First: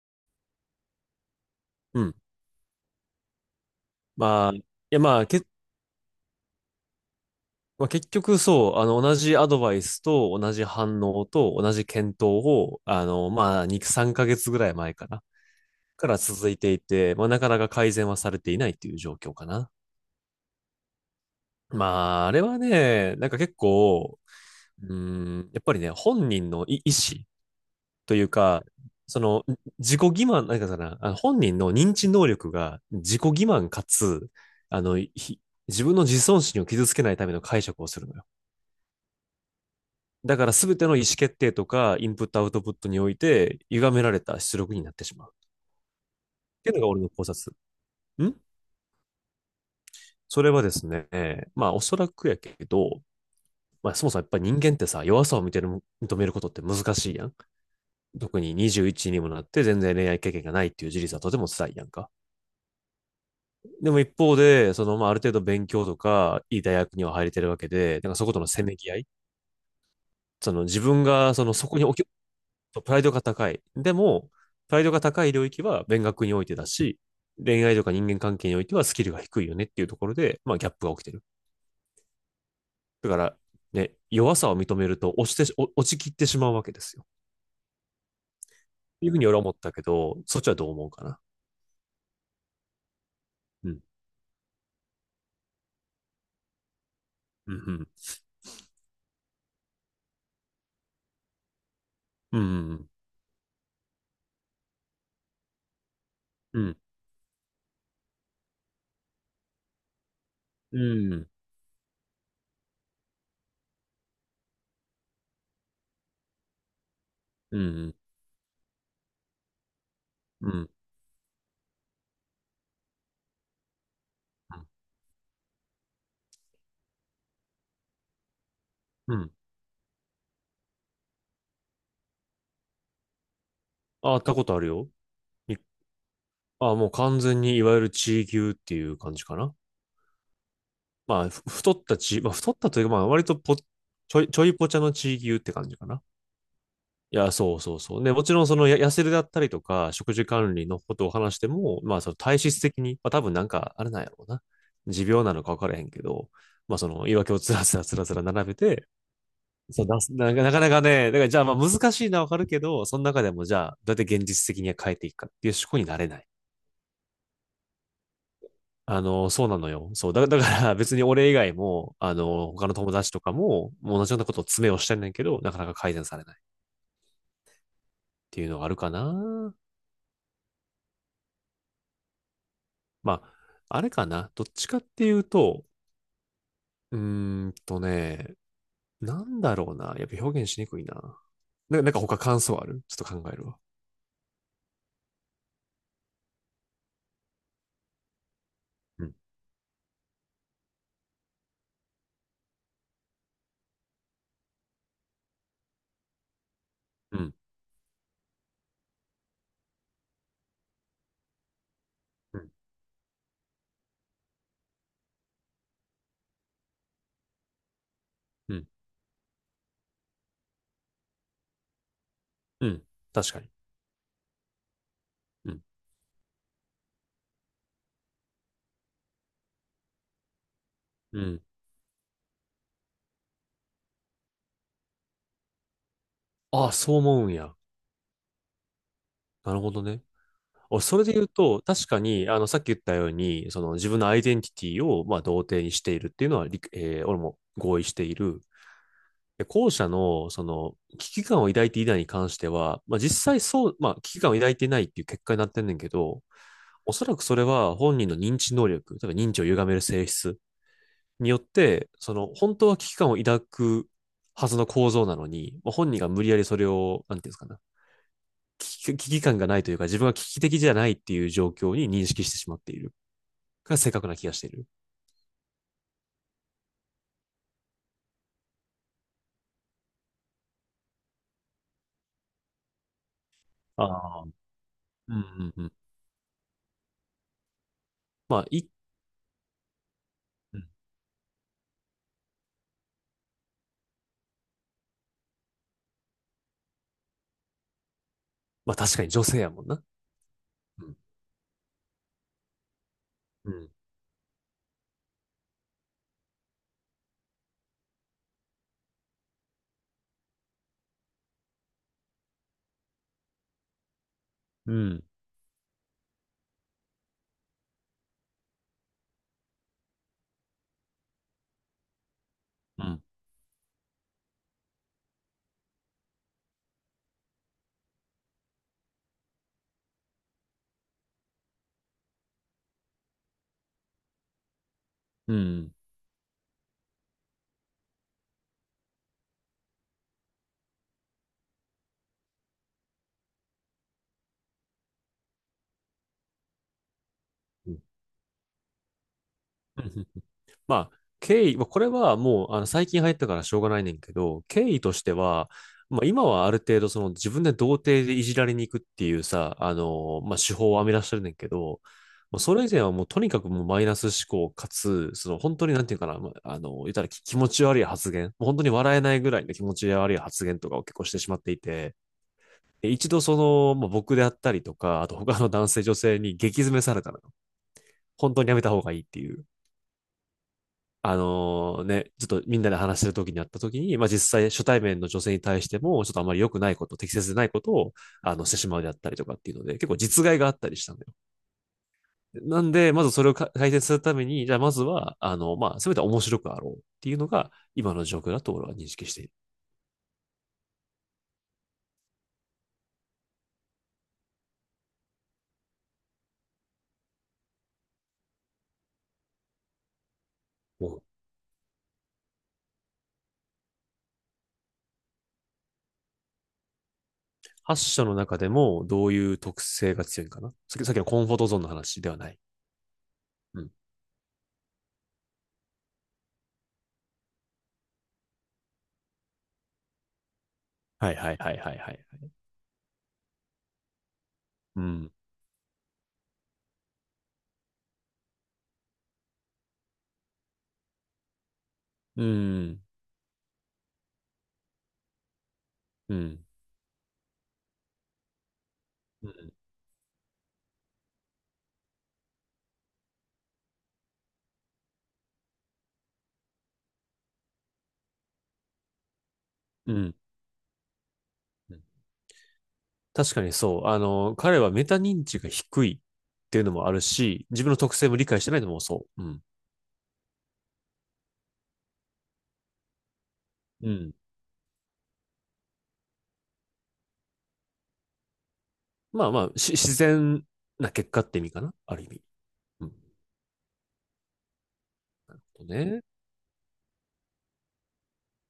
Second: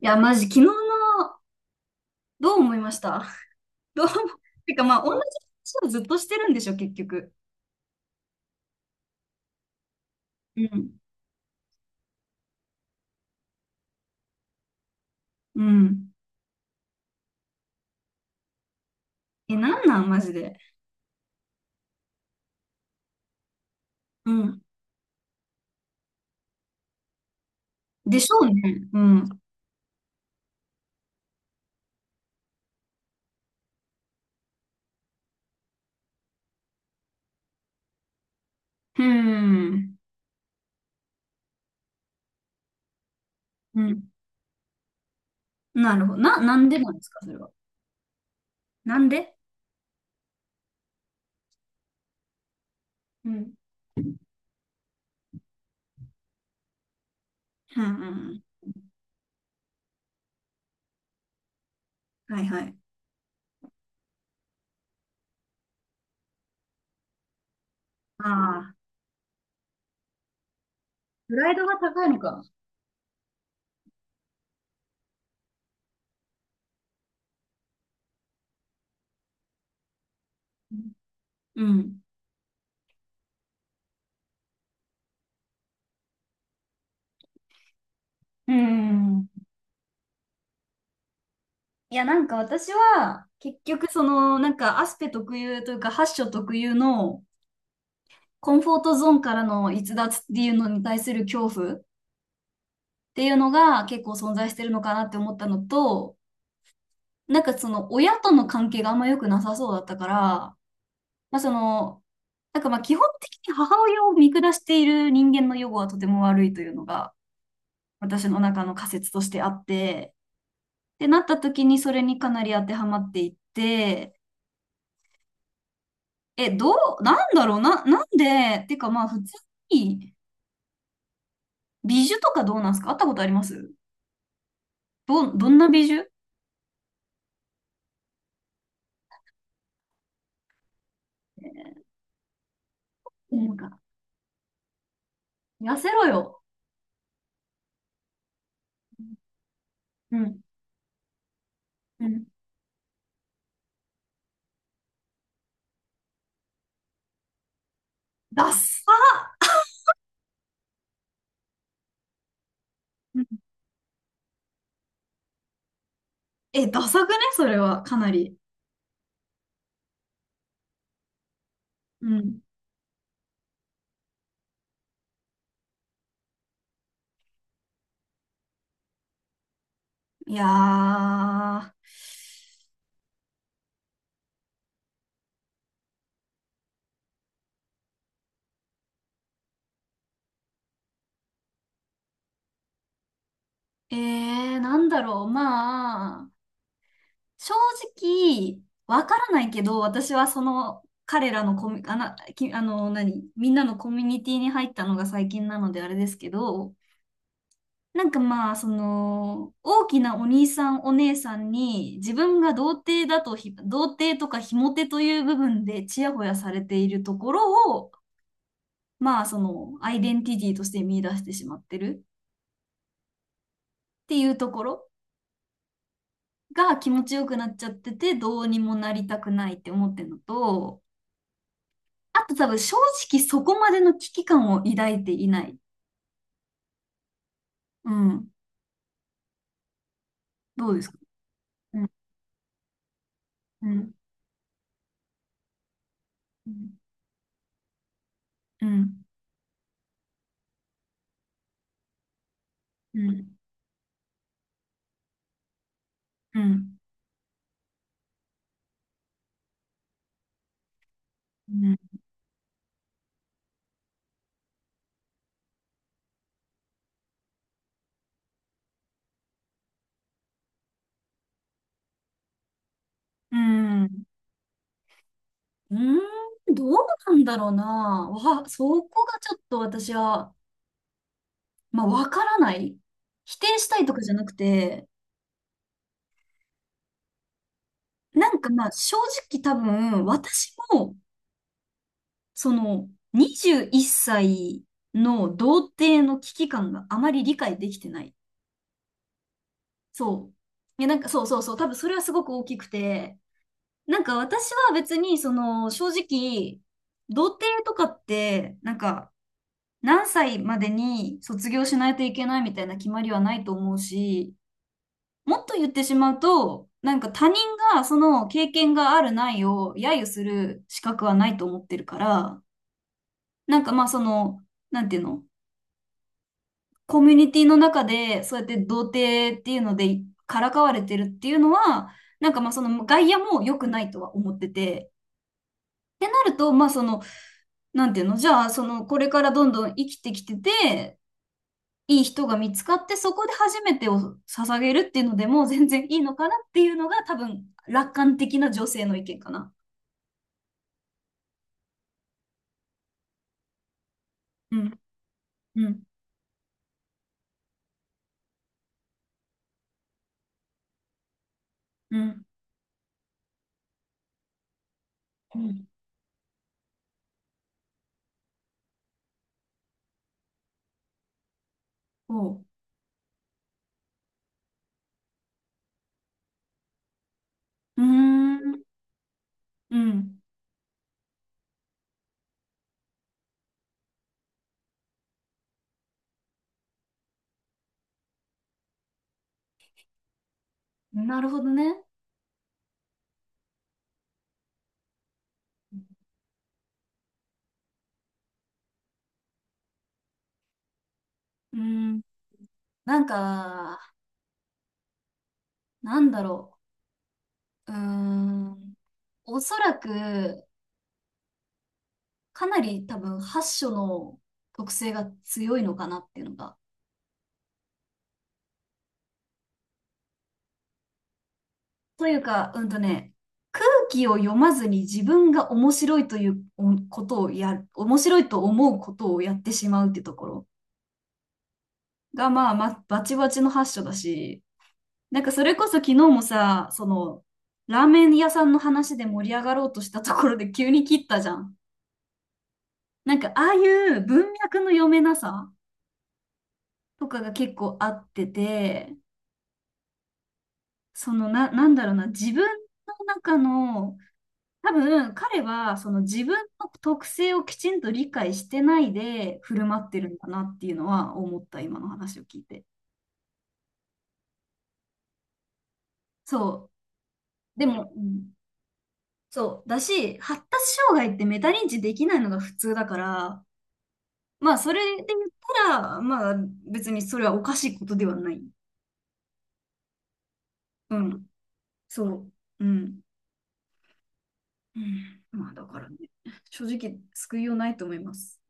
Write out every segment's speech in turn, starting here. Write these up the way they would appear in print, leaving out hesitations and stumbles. いや、マジ、昨日の、うん。どう思いました？ どう思まあ、いてか、やまあ、同まじあ、け、話をずっとしてるんでしょ、結局。まあ、結局そう、同じアドバイスと同うじん。反応と同じ検討を、まあ、2、3ヶ月ぐらい前かなうかん。ら続いていて、まあ、なかなか改善はされていないっていう状況かえ、な。なんなん、マジで。まあ、あれはね、なんか結構、うん。うーやっぱりね、本人の意思とでいしうょうか、ね。うそん。の、自己欺瞞、なんかさな、あの本人の認知能力が自己欺瞞かつ、あの、ひ自分の自尊心を傷つけないための解釈をするのよ。うん。だから全ての意思決定とか、インプットアウトプットにおいて、う歪ん。められた出力になってしまう。っなるほど。な、なんていうでのがなん俺ですのか、考それは。察。んなんでそれはですね、まあおそらくやけど、うん。まあそもそもやっぱり人間ってさ、弱さを認める、認めることって難しいやん。うん、う特ん。に21にもなって全然恋愛経験がないっていう事実はとても辛いやんか。はいはい。でも一方で、そのまあある程度勉強とか、いい大学には入れてるわけで、なんかそことのせああ、めぎ合いその自分プがそラのイドそがこに高置いのか。そうプライドが高い。でも、プライドが高い領域は勉学においてだし、恋愛とか人間関係においてはスキルが低いよねっていうところで、まあギャップが起きてうる。ん。だから、ね、弱さを認めると落ちきってしまうわけですよ。っうていうふうにん。俺は思ったけど、そっちはどう思うかな。いや、なんか私は、結うん。局、その、なんか、アスペ特有というか、ハッショ特有の、うん。コンフォートゾーンからの逸脱っていうのに対する恐怖っうん。ていうのが結構存在してるのかなって思ったのと、うん。うん。なんかその親との関係があんま良くなさそうだったから、うん。まあその、なんかまあ基本的に母親を見下している人間の予後はとても悪いというのがうん。うん。私の中の仮説としてあって、うん。ってなった時にそれにかなり当てはまっていって、え、どう、なんだろうな、なんで、てかまあう普ん。通に美女とかどうなんですか？会ったことあります？あ、あったことあるよ。ど、どにんな美女？あ、もう完全にいわゆる地位牛っていう感じかな。まあ、ふ太ったち、まあ、太ったというか、まあ、割となんぽ、ちか、ょい、ちょいぽちゃの地域牛って感痩じかせな。ろよ。いや、そうそうそう。ね、もちろん、その、痩せるだったりとか、食う事ん。管理のことを話しても、まあ、うそのん。体質的に、まあ、多分なんか、あれなんやろうな。持病なのか分からへんけど、まあ、その、言い訳をつらつらつらつら並ダべサて、ー。そう出すな、なかなかね、だから、じゃあ、まあ、難しいのは分かるけど、その中でも、じゃあ、どうやって現実的に変えていくかっていう思考になれない。え、ダサくねそれは、かなり。あの、そうなのよ。そう。だから別に俺以外も、うあん。の、他の友達とかも、もう同じようなことを詰めをしてんねんけど、なかなか改善されないっていうのがあるかな。いやー、まあ、あれかな。どっちかっていうと、うーんとね、なんだろうな。やっぱ表現しにくいな。なんか他感想あるちょっと考えるわ。なんだろう、まあ、正直、わうん、からないけど、私はその、彼らのコミ、あな、き、あの、何、みんなのコミュニティに入ったのが最近なのであれですけど、うん、なんかまあ、その、大きなお兄さんお姉さんに、自う分ん、が童貞だと童貞とかひも手という部分でちやほやされているところを、うん、まあ、その、アイデンティティとして見出してしまってるうん。確かに。っていうところうん、が気持ちよくなっちゃってて、どうにもなりたくないって思ってるのと、うん。あと多分正直そこまでの危機感を抱いていない。ああ、そう思うんや。うん。なるほどね。どうですか？それで言うと、う確ん。かに、あの、さっき言ったように、そうの自ん。分のアイデンティティを、まあ、同定にしているっていうのは、う理ん。えー俺も合意している。うん。で後者の、その、危機感を抱いていないに関しては、まあ、う実ん。際そう、まあ、危機感を抱いていないっていう結果になってんねんけど、うん。おそらくそれは本人の認知能力、例えば認知を歪める性質によって、その、本当は危機感を抱くはずの構造なのに、まあ、本人が無理やりそれを、なんていうんですかね、危機感がないというか、自分は危機的じゃないっていう状況に認識してしまっている。うが正ん。確な気がしている。うーん、どうなんだろうな。そこがちょっと私は、まあ、わからない。否定したあいとかじゃあ。なくて、うんうんうん。なまんあ、かい、まあ、正直多分、私うん。も、その、21歳の童貞の危機感があまり理解できてない。まあ確かに女性やもんな。そう。いうや、なん。んかそうそうそう、多分それはすごく大きくて、うん。なんか私は別に、その、正直、童貞とかって、なんか、何歳までに卒業しないといけないみたいな決まりはないと思うし、うん。もっと言ってしまうと、なんか他人がその経験があるないを揶揄する資格はないと思ってるから、うん。なんかまあその、なんていうの、コミュニティの中でそうやって童貞っていうのでからかわれてるっていうのは、なんかまあその外野も良くないとは思ってて、うん。うん。ってなると、まあその、なんていうの、じゃあ、その、これからどんどん生きてきてて、いい人が見つかって、そこで初めてを捧げるっていうのでも全然いいのかなっていうのが多分うん。楽観的な女性の意見かな。うん。まあ、経緯、まあこれはもう、あの、最近入ったからしょうがないねんけど、う経ん、緯としては、うん、まあ、今はある程度、その、自分で童貞でいじられに行くっていうさ、あの、まあ、手法を編み出してるねんけど、うん。もうそれ以前はもう、とにかくもうマイナス思考かつ、そうの、本ん。当になんていうかな、まああの、言ったらき気持ち悪い発言、もう本当に笑えないぐらいの気持ち悪い発言とかを結構してしまっていて、おう。で一度その、まあ、僕であったりとか、あと他の男性女性に激詰めされたのよ。うー本当にやん。めた方がいいっていう。うん。あのーね、ちょっとみんなで話してる時にあった時に、まあ実際初対面の女性に対しても、ちょっとあまり良くないこと、適切でないことを、あの、してしまうであったりとかっていうので、結構実害があったりしたんだよ。なるほどね。なんで、まずそれを改善するために、じゃあまずは、あの、まあ、せめて面白くあろうっていうのが、今の状況だと俺は認識している。うん。なんか、なんだろう。うーん。おそらく、うん。かなり多分、8書の特性が強いのかなっていうのが、はっ社の中でもどういう特性が強いのかな？さっきさっきのコンフォートゾーンの話とでいはうない？か、うんとね、う空ん。気を読まずに自分が面白いというおことをやる、面白いと思うことをやってしまうってところはいはいはいはいはい。が、まあ、バチバチの発祥だし、なんかそれこそ昨日もさ、その、ラーメン屋さんの話で盛り上がろうとしたところで急に切ったじゃん。うん。なんかああいう文脈の読めなさうん。とかが結構あってて、うん。そのな、なんだろうな、自分の中の多分彼はその自分の特性をきちんと理解してないで振る舞っうてるん。んだなっていうのは思ったう今ん。の話を聞いて。確かにそう。あの、彼はメタ認知が低いっていうそのもあるし、う。自で分のも、特う性も理ん、解してないのもそう。うん。そうだし発達障害ってメタ認知できないのが普通だから、うん。まあそれで言ったらまあ別にそれはおかしいことではない。まあまあ、自然なう結果っん。て意味かな。あるそ意味。う。ううん。ん。うん、まあだとからね、ね。正直救いようないと思います。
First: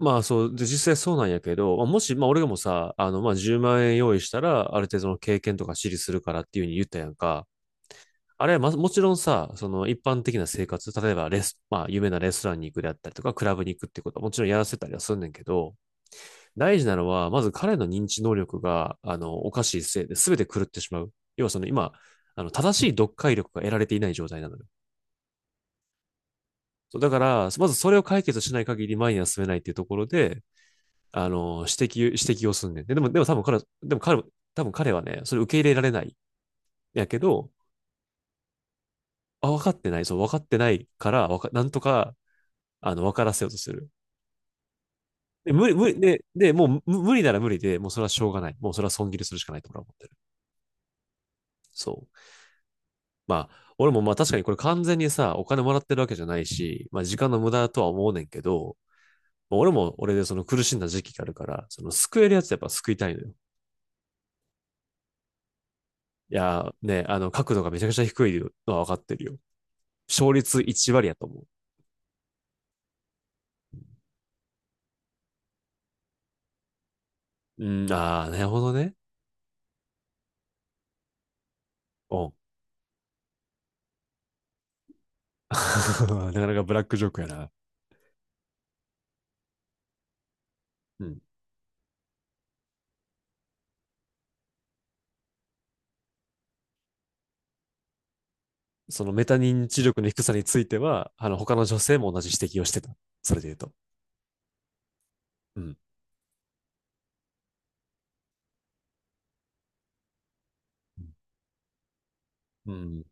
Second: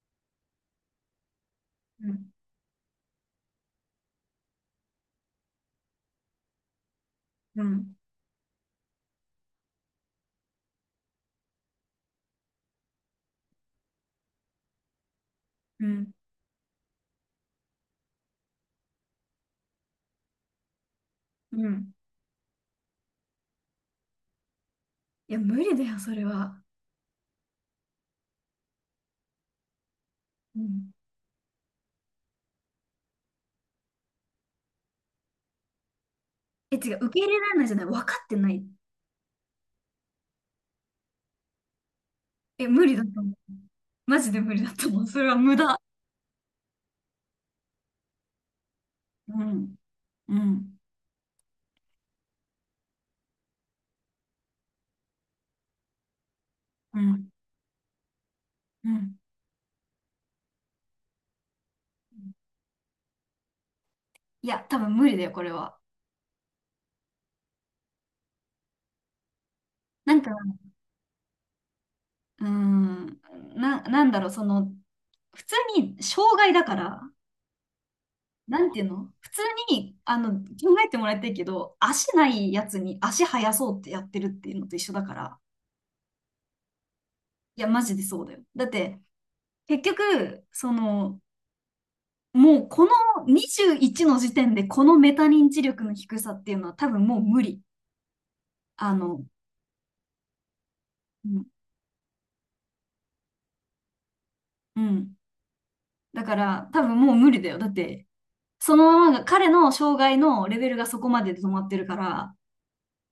まあそう、で、実際そうなんやけど、まあもうし、まあん。俺がもさ、あの、まあ10万円用意したら、ある程度の経験とか知りするからっていうふうに言ったやんか。うん。あれは、ま、もちろんさ、その一般的な生活、例えばレス、まあ有名なレストランに行くであったりとか、クラブに行くってことはもちろんやらせたりはすんねんけど、うん。大事なのは、まず彼の認知能力が、あの、おかしいせいで全て狂ってしまう。要はそのう今、ん。あの、正しい読解力が得られていない状態なのよ。いや無理だよそれは。そうだから、まずそれを解決しない限り前には進めないっていうところで、うん。あの、指摘をすんねん。で、でも、でも多分彼は、でも彼も、多分彼はね、それ受け入れられない。え、違う、やけ受け入れらど、れないじゃない、分かってない。あ、分かってない。そう、分かってないから、わか、なんとか、え、無あ理の、だ分とか思らう。せようとする。マジで無理だと思う。それはで、無無理、駄。無理、で、で、もう無理なら無理で、もうそれはしょうがない。もうそれは損切りするうしかないとん、俺は思ってる。うん、そう。まあ、俺もまあ確かにこれ完全にさ、お金もらってるわけじゃないし、うまあ時ん、間の無駄とは思うねんけど、うん。俺も俺でその苦しんだ時期があるから、その救えるやつやっぱ救いたいのよ。いや、多分無理だよ、これは。いやー、ね、あの角度がめちゃくちゃ低いのは分かってるよ。なんか、勝率1割やと思うーん、なんだろう、その、普通に障害だから、う。うん、ああ、なるなほんどていうね。の普通に、あの、考えてもらいたいけど、足うなん。いやつに足生やそうってやってるっていうのと一緒だから、なかなかブラックジョークやな。いや、マジでそうだよ。だって、結局、そうん。の、もうこの21の時点でこのメタ認知力の低さっていうのは多分もう無理。あそのメの、タ認知力の低さについては、うあのん。他の女性も同じ指摘をしてた。それで言うと。うん、うん。だから多分もう無理だよ。だって、そのままが彼の障害のレベルがそこまでで止まってるから、うん。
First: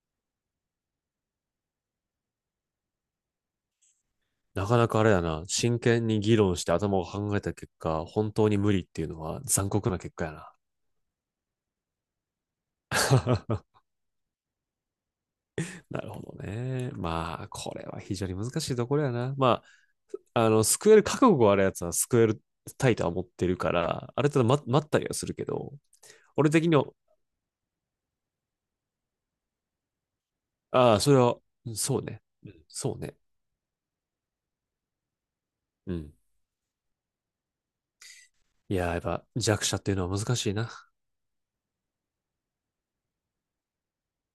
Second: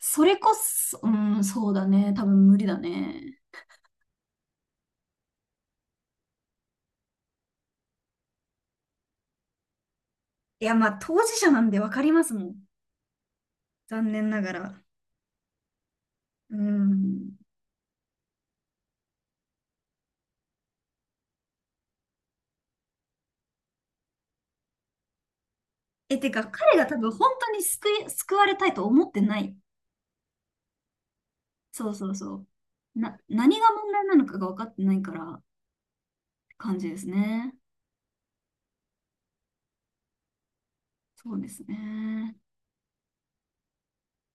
それこそ、うん、そうだね。多分無理だね。なかなかあれだな、真剣に議論して頭を考えた結果、本当に無理っていうのは残酷な結果やな。いや、まあ当事者なんでわかりますもん。残念ながら。なるほどうね。ん。まあ、これは非常に難しいところやな。まあ、あの、救える覚悟があるやつは救えるタイとは思ってるから、ある程度待ったりはするけど、え、てか俺的彼には、が多分本当に救われたいと思ってない。ああ、それは、そうそうそうね。そそうう。ね。何が問題なのかが分かってないから。うん。感じですね。いややっぱ弱者っていうのは難しいな。そうですね。